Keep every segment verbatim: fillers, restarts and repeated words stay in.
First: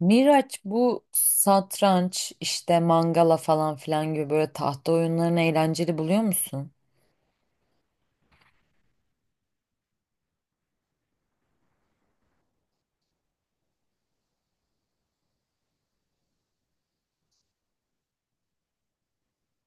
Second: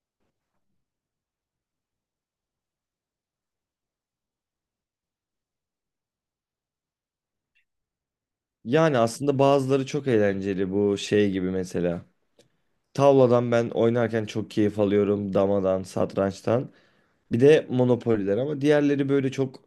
Miraç bu satranç işte mangala falan filan gibi böyle tahta oyunlarını eğlenceli buluyor musun? Yani aslında bazıları çok eğlenceli bu şey gibi mesela. Tavladan ben oynarken çok keyif alıyorum. Damadan, satrançtan. Bir de monopoliler ama diğerleri böyle çok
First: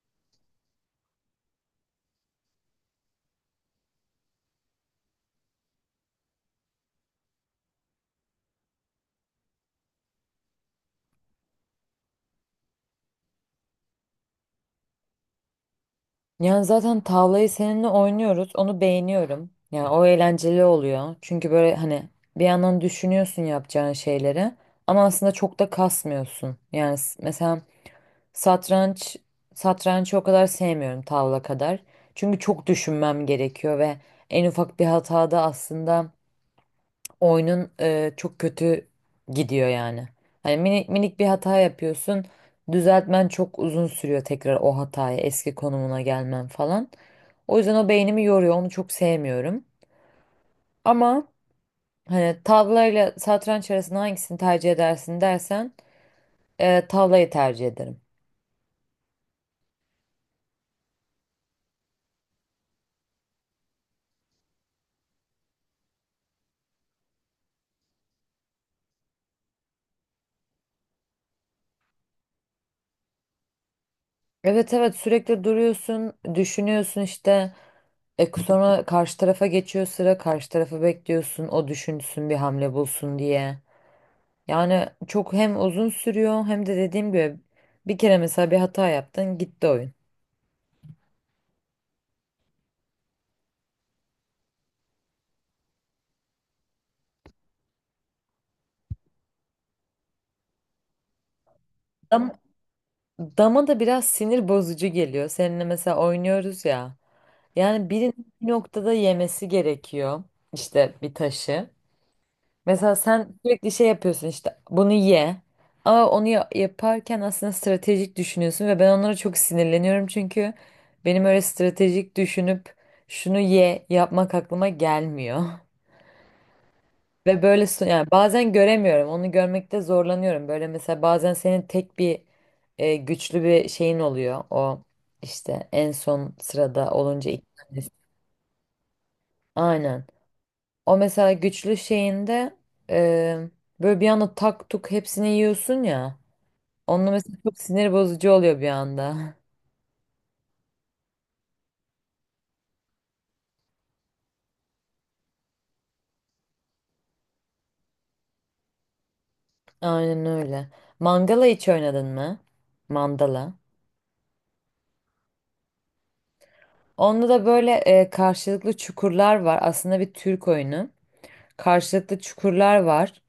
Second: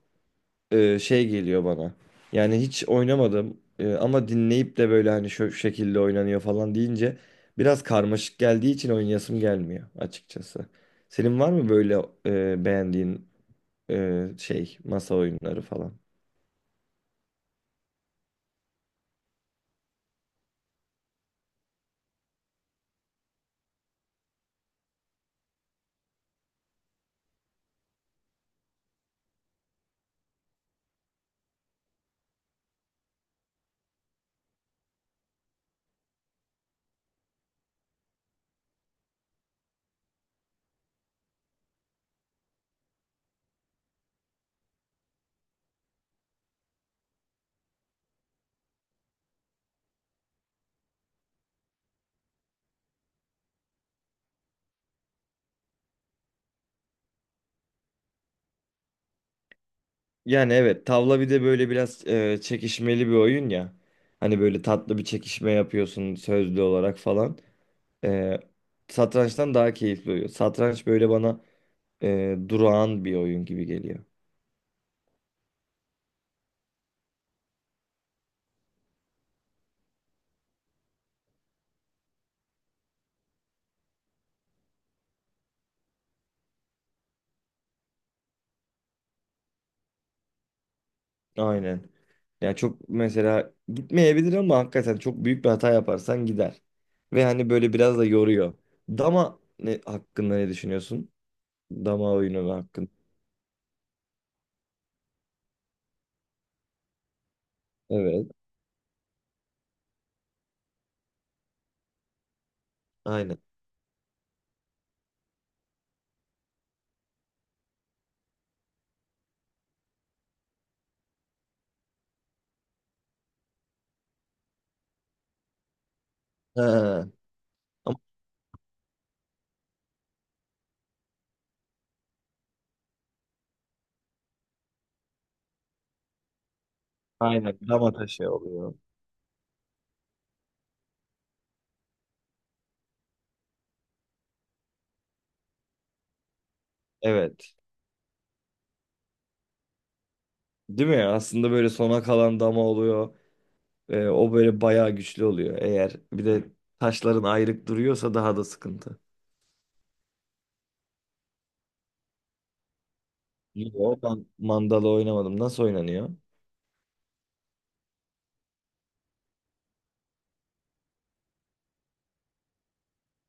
e, şey geliyor bana. Yani hiç oynamadım, e, ama dinleyip de böyle hani şu şekilde oynanıyor falan deyince biraz karmaşık geldiği için oynayasım gelmiyor açıkçası. Senin var mı böyle e, beğendiğin e, şey masa oyunları falan? Yani zaten tavlayı seninle oynuyoruz. Onu beğeniyorum. Yani o eğlenceli oluyor. Çünkü böyle hani bir yandan düşünüyorsun yapacağın şeyleri, ama aslında çok da kasmıyorsun. Yani s- mesela satranç satrançı o kadar sevmiyorum tavla kadar. Çünkü çok düşünmem gerekiyor ve en ufak bir hatada aslında oyunun e, çok kötü gidiyor yani. Hani minik minik bir hata yapıyorsun. Düzeltmen çok uzun sürüyor tekrar o hataya, eski konumuna gelmen falan. O yüzden o beynimi yoruyor. Onu çok sevmiyorum. Ama hani tavlayla satranç arasında hangisini tercih edersin dersen e, tavlayı tercih ederim. Yani evet, tavla bir de böyle biraz e, çekişmeli bir oyun ya. Hani böyle tatlı bir çekişme yapıyorsun sözlü olarak falan. E, Satrançtan daha keyifli oluyor. Satranç böyle bana e, durağan bir oyun gibi geliyor. Evet evet, sürekli duruyorsun, düşünüyorsun işte. E, sonra karşı tarafa geçiyor sıra, karşı tarafı bekliyorsun, o düşünsün bir hamle bulsun diye. Yani çok hem uzun sürüyor hem de dediğim gibi bir kere mesela bir hata yaptın, gitti oyun. Aynen. Yani çok mesela gitmeyebilir ama hakikaten çok büyük bir hata yaparsan gider. Ve hani böyle biraz da yoruyor. Dama ne hakkında ne düşünüyorsun? Dama Dam, oyunu hakkında. Dama da biraz sinir bozucu geliyor. Seninle mesela oynuyoruz ya. Yani Evet. birinin bir noktada yemesi gerekiyor işte bir taşı. Mesela sen Aynen. sürekli şey yapıyorsun, işte bunu ye. Ama onu ya- yaparken aslında stratejik düşünüyorsun ve ben onlara çok sinirleniyorum çünkü benim öyle stratejik düşünüp şunu ye yapmak aklıma gelmiyor. He. Ve böyle so- Ama yani bazen göremiyorum. Onu görmekte zorlanıyorum. Böyle mesela bazen senin tek bir e, güçlü bir şeyin oluyor. O işte en son sırada olunca ilk aynen, tanesi. dama taşı oluyor. Aynen. O mesela güçlü şeyinde e, böyle bir anda tak tuk hepsini yiyorsun ya. Onunla mesela Evet. çok sinir bozucu oluyor bir anda. Değil mi? Aslında böyle sona kalan dama oluyor. Ee, o böyle bayağı güçlü oluyor. Eğer bir de taşların ayrık duruyorsa daha da sıkıntı. Aynen öyle. Mangala hiç oynadın mı? Mandala. Yo, ben mandala oynamadım. Nasıl oynanıyor? Onda da böyle e, karşılıklı çukurlar var. Aslında bir Türk oyunu. Karşılıklı çukurlar var.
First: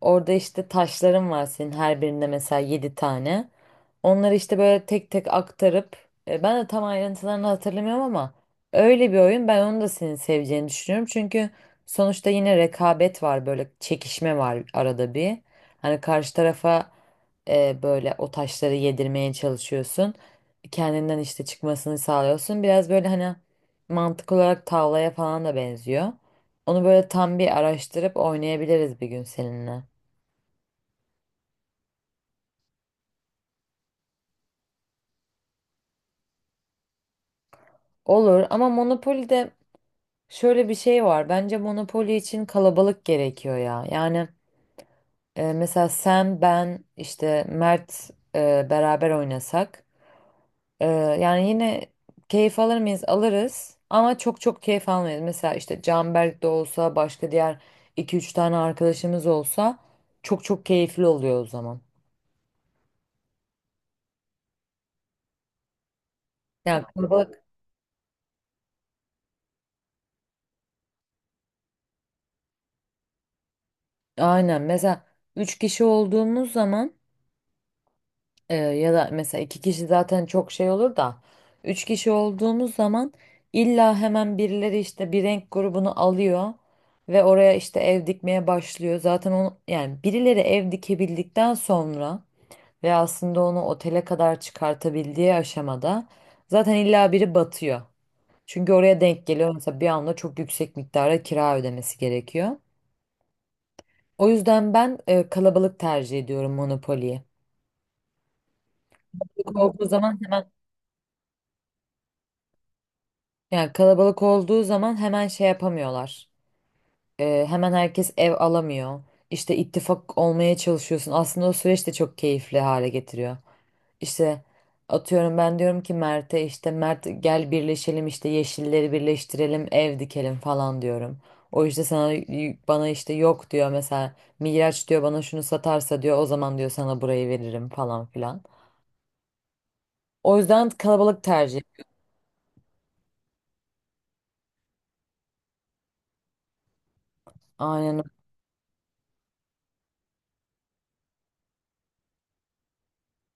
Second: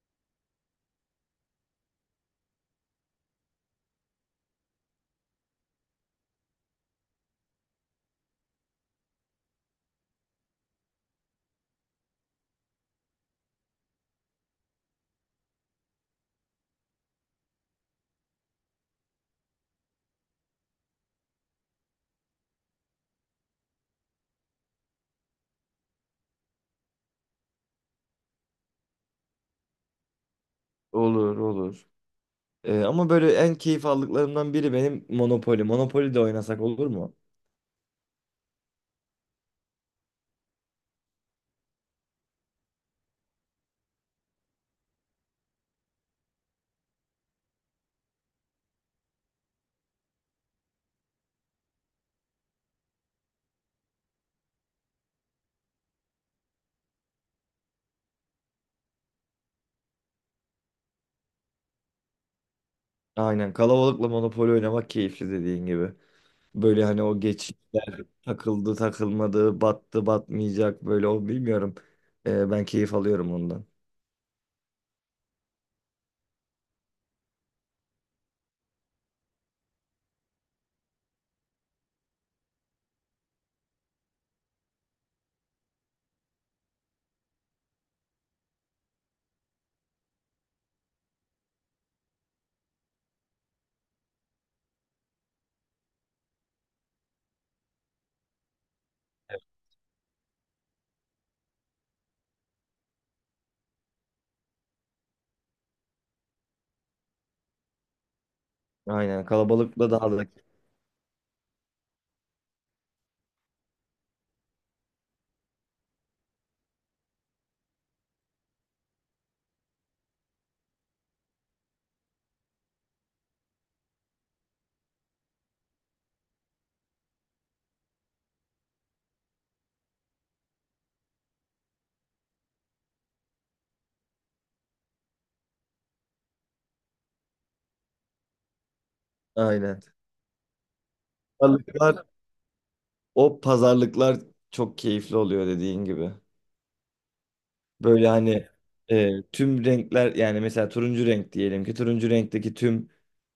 Orada işte taşların var senin, her birinde mesela yedi tane. Onları işte böyle tek tek aktarıp e, ben de tam ayrıntılarını hatırlamıyorum, ama öyle bir oyun. Ben onu da senin seveceğini düşünüyorum. Çünkü sonuçta yine rekabet var, böyle çekişme var arada bir. Hani karşı tarafa e, böyle o taşları yedirmeye çalışıyorsun. Kendinden işte çıkmasını sağlıyorsun. Biraz böyle hani mantık olarak tavlaya falan da benziyor. Onu böyle tam bir araştırıp oynayabiliriz bir gün seninle. Olur olur. Ee, ama böyle en keyif aldıklarımdan biri benim Monopoly. Monopoly de oynasak olur mu? Olur ama Monopoly'de şöyle bir şey var. Bence Monopoly için kalabalık gerekiyor ya. Yani e, mesela sen, ben, işte Mert e, beraber oynasak. e, Yani yine keyif alır mıyız? Alırız. Ama çok çok keyif almayız. Mesela işte Canberk de olsa, başka diğer iki üç tane arkadaşımız olsa çok çok keyifli oluyor o zaman. Aynen, kalabalıkla Monopoly oynamak keyifli dediğin gibi. Yani Böyle hani o kalabalık. geç takıldı takılmadı, battı batmayacak böyle, o bilmiyorum. Ee, ben keyif alıyorum ondan. Aynen. Mesela üç kişi olduğumuz zaman, Ee, ya da mesela iki kişi zaten çok şey olur da, üç kişi olduğumuz zaman illa hemen birileri işte bir renk grubunu alıyor ve oraya işte ev dikmeye başlıyor. Zaten onu, yani birileri ev dikebildikten sonra ve aslında onu otele kadar çıkartabildiği aşamada zaten illa biri batıyor. Çünkü oraya denk geliyor, mesela bir anda çok yüksek miktara kira ödemesi gerekiyor. O yüzden ben e, kalabalık tercih ediyorum Monopoly'yi. Aynen, Korktuğu kalabalıkla daha zaman da hemen, yani kalabalık olduğu zaman hemen şey yapamıyorlar. Ee, hemen herkes ev alamıyor. İşte ittifak olmaya çalışıyorsun. Aslında o süreç de çok keyifli hale getiriyor. İşte atıyorum, ben diyorum ki Mert'e, işte Mert gel birleşelim, işte yeşilleri birleştirelim, ev dikelim falan diyorum. O işte sana, bana işte yok diyor, mesela Miraç diyor bana, şunu satarsa diyor o zaman diyor sana burayı veririm falan filan. aynen. O yüzden kalabalık tercih. Pazarlıklar, o pazarlıklar çok keyifli oluyor dediğin gibi. Aynen. Böyle hani e, tüm renkler, yani mesela turuncu renk diyelim, ki turuncu renkteki tüm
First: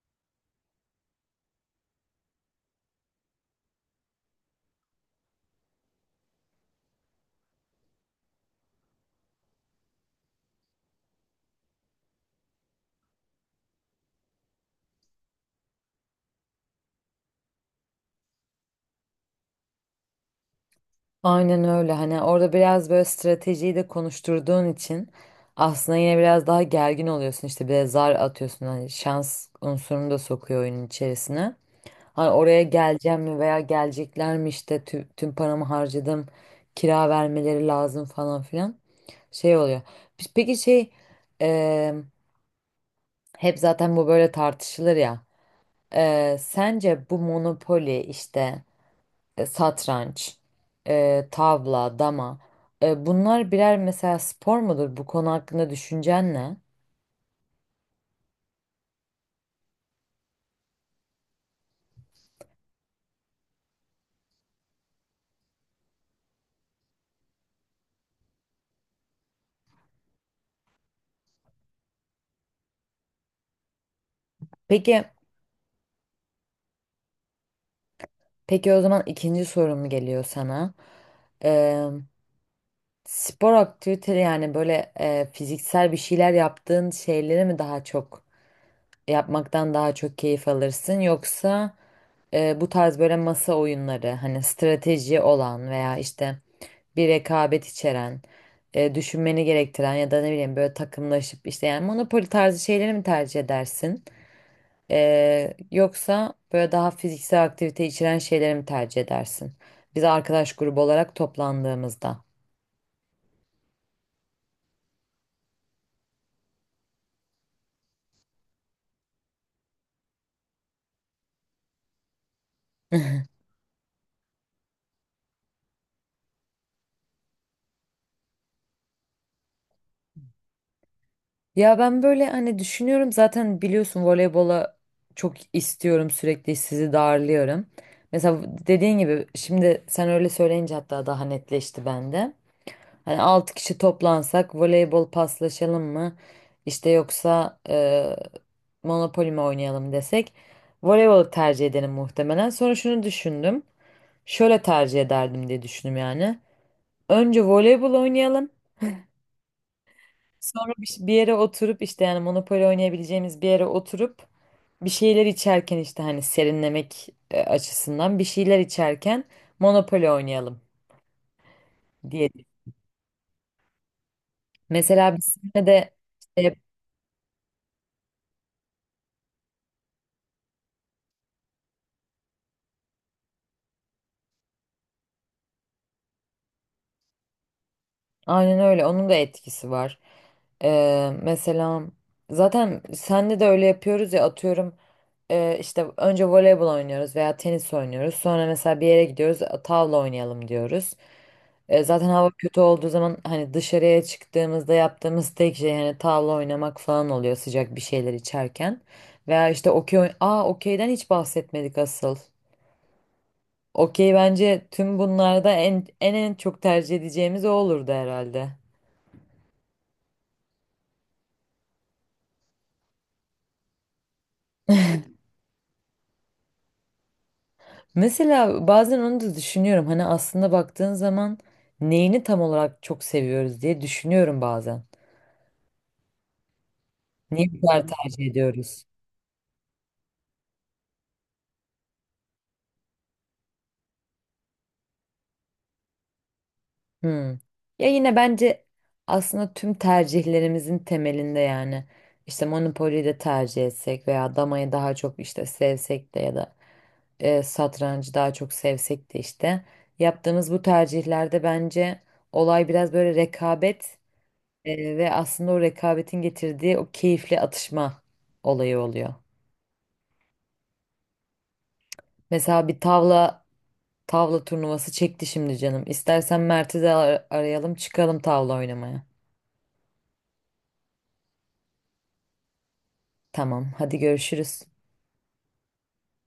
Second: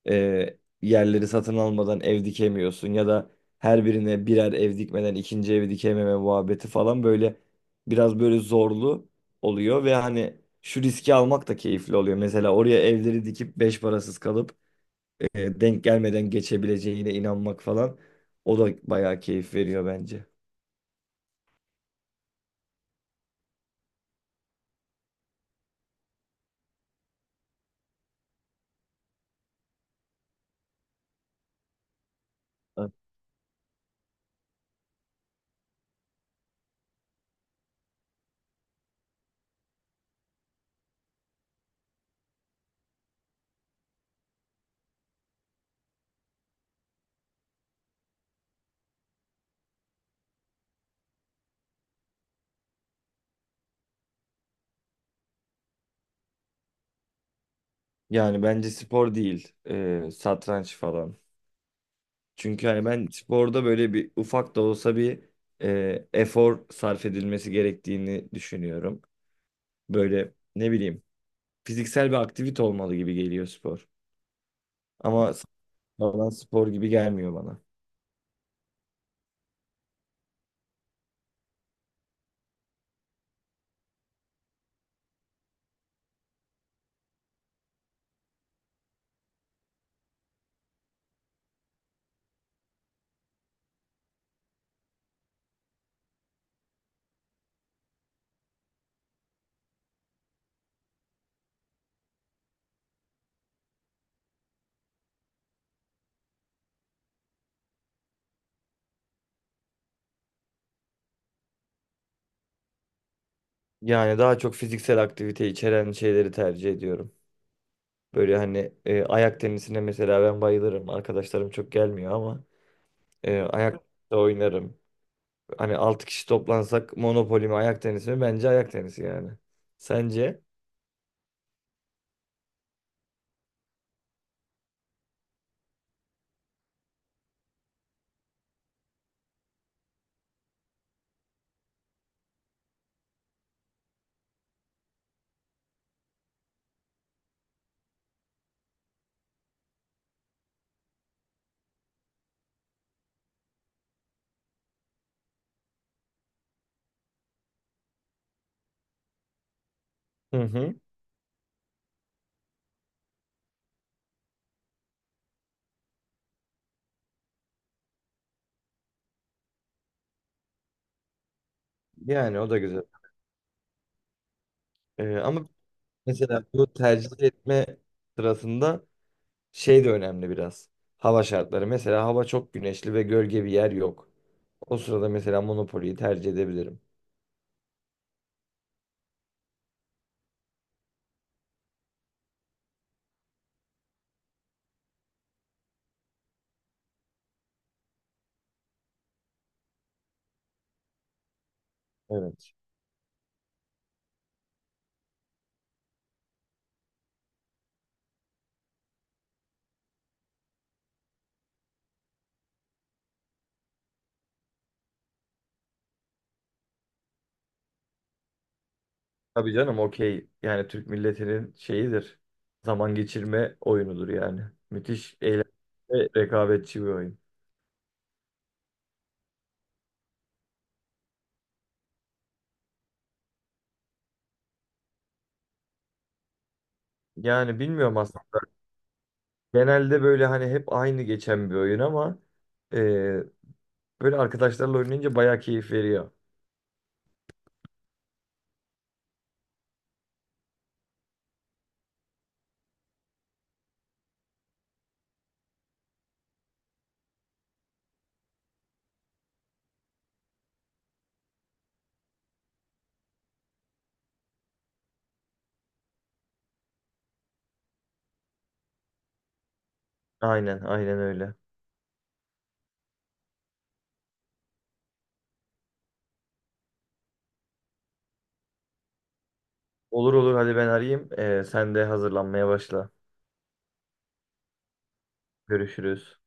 e, yerleri satın almadan ev dikemiyorsun ya da her birine birer ev dikmeden ikinci evi dikememe muhabbeti falan, böyle biraz böyle zorlu oluyor ve hani şu riski almak da keyifli oluyor. Mesela oraya evleri dikip beş parasız kalıp, e, denk gelmeden geçebileceğine inanmak falan, o da bayağı keyif veriyor bence. Aynen öyle. Hani orada biraz böyle stratejiyi de konuşturduğun için aslında yine biraz daha gergin oluyorsun. İşte bir de zar atıyorsun. Hani şans unsurunu da sokuyor oyunun içerisine. Hani oraya geleceğim mi veya gelecekler mi, işte tü- tüm paramı harcadım. Kira vermeleri lazım falan filan. Şey oluyor. Pe- Peki şey, e, hep zaten bu böyle tartışılır ya. E, sence bu Monopoly işte, e, satranç, e, tavla, dama. E, bunlar birer mesela spor mudur? Bu konu hakkında düşüncen ne? Yani bence spor değil, e, satranç falan. Çünkü hani ben sporda böyle bir ufak da olsa bir e, efor sarf edilmesi gerektiğini düşünüyorum. Böyle ne bileyim, fiziksel bir aktivite olmalı gibi geliyor spor. Peki, Ama falan spor gibi gelmiyor bana. peki o zaman ikinci sorum geliyor sana. E, Spor aktiviteleri, yani böyle e, fiziksel bir şeyler yaptığın şeyleri mi daha çok yapmaktan daha çok keyif alırsın, yoksa e, bu tarz böyle masa oyunları, hani strateji olan veya işte bir rekabet içeren, e, düşünmeni gerektiren ya da ne bileyim böyle takımlaşıp işte, yani monopoli tarzı şeyleri mi tercih edersin? E, yoksa böyle daha fiziksel aktivite içeren şeyleri mi tercih edersin? Biz arkadaş grubu olarak toplandığımızda. Yani daha çok fiziksel aktivite içeren şeyleri tercih ediyorum. Böyle hani e, ayak tenisine mesela ben bayılırım. Arkadaşlarım çok gelmiyor ama e, ayak da oynarım. Hani altı kişi toplansak Monopoly mi, ayak tenisi mi? Bence ayak tenisi yani. Sence? Ya ben böyle hani düşünüyorum, zaten biliyorsun voleybola çok istiyorum, sürekli sizi darlıyorum. Mesela dediğin gibi şimdi sen öyle söyleyince hatta daha netleşti bende. Hani altı kişi toplansak voleybol paslaşalım mı? İşte yoksa e, Monopoly mi oynayalım desek, voleybolu tercih ederim muhtemelen. Sonra şunu düşündüm. Şöyle tercih ederdim diye düşündüm yani. Önce voleybol oynayalım. Hı Sonra hı. bir, bir yere oturup, işte yani Monopoly oynayabileceğimiz bir yere oturup bir şeyler içerken, işte hani serinlemek e, açısından bir şeyler içerken Monopoly oynayalım diye. Yani o da güzel. Mesela Ee, biz Ama de mesela bu tercih etme sırasında şey de önemli biraz. Hava şartları. Mesela hava çok güneşli ve gölge bir yer yok. O sırada mesela Monopoly'yi tercih edebilirim. aynen öyle. Onun da etkisi var. Ee, mesela zaten senle de öyle yapıyoruz ya, atıyorum e, işte önce voleybol oynuyoruz veya tenis oynuyoruz. Sonra mesela bir yere gidiyoruz, e, tavla oynayalım diyoruz. E, zaten hava Evet. kötü olduğu zaman hani dışarıya çıktığımızda yaptığımız tek şey hani tavla oynamak falan oluyor, sıcak bir şeyler içerken. Veya işte okey oyn- Aa, okeyden hiç bahsetmedik asıl. Okey bence tüm bunlarda en en en çok tercih edeceğimiz o olurdu herhalde. Tabii canım, okey. Yani Türk milletinin şeyidir. Zaman geçirme oyunudur yani. Müthiş eğlenceli ve rekabetçi bir oyun. Mesela bazen onu da düşünüyorum. Hani aslında baktığın zaman neyini tam olarak çok seviyoruz diye düşünüyorum bazen. Niye Yani bu kadar bilmiyorum aslında. tercih ediyoruz? Genelde böyle hani hep aynı geçen bir oyun ama e, böyle arkadaşlarla oynayınca bayağı keyif veriyor. Hmm. Ya yine bence aslında tüm tercihlerimizin temelinde, yani işte Monopoly'yi de tercih etsek veya damayı daha çok işte sevsek de, ya da e, satrancı daha çok sevsek de, işte yaptığımız bu tercihlerde bence olay biraz böyle rekabet. Ee, ve aslında o rekabetin getirdiği o keyifli atışma olayı oluyor. Aynen, aynen öyle. Mesela bir tavla tavla turnuvası çekti şimdi canım. İstersen Mert'i de ar- arayalım, çıkalım tavla oynamaya. Olur olur, hadi ben arayayım. Ee, sen de hazırlanmaya başla. Tamam, hadi görüşürüz. Görüşürüz.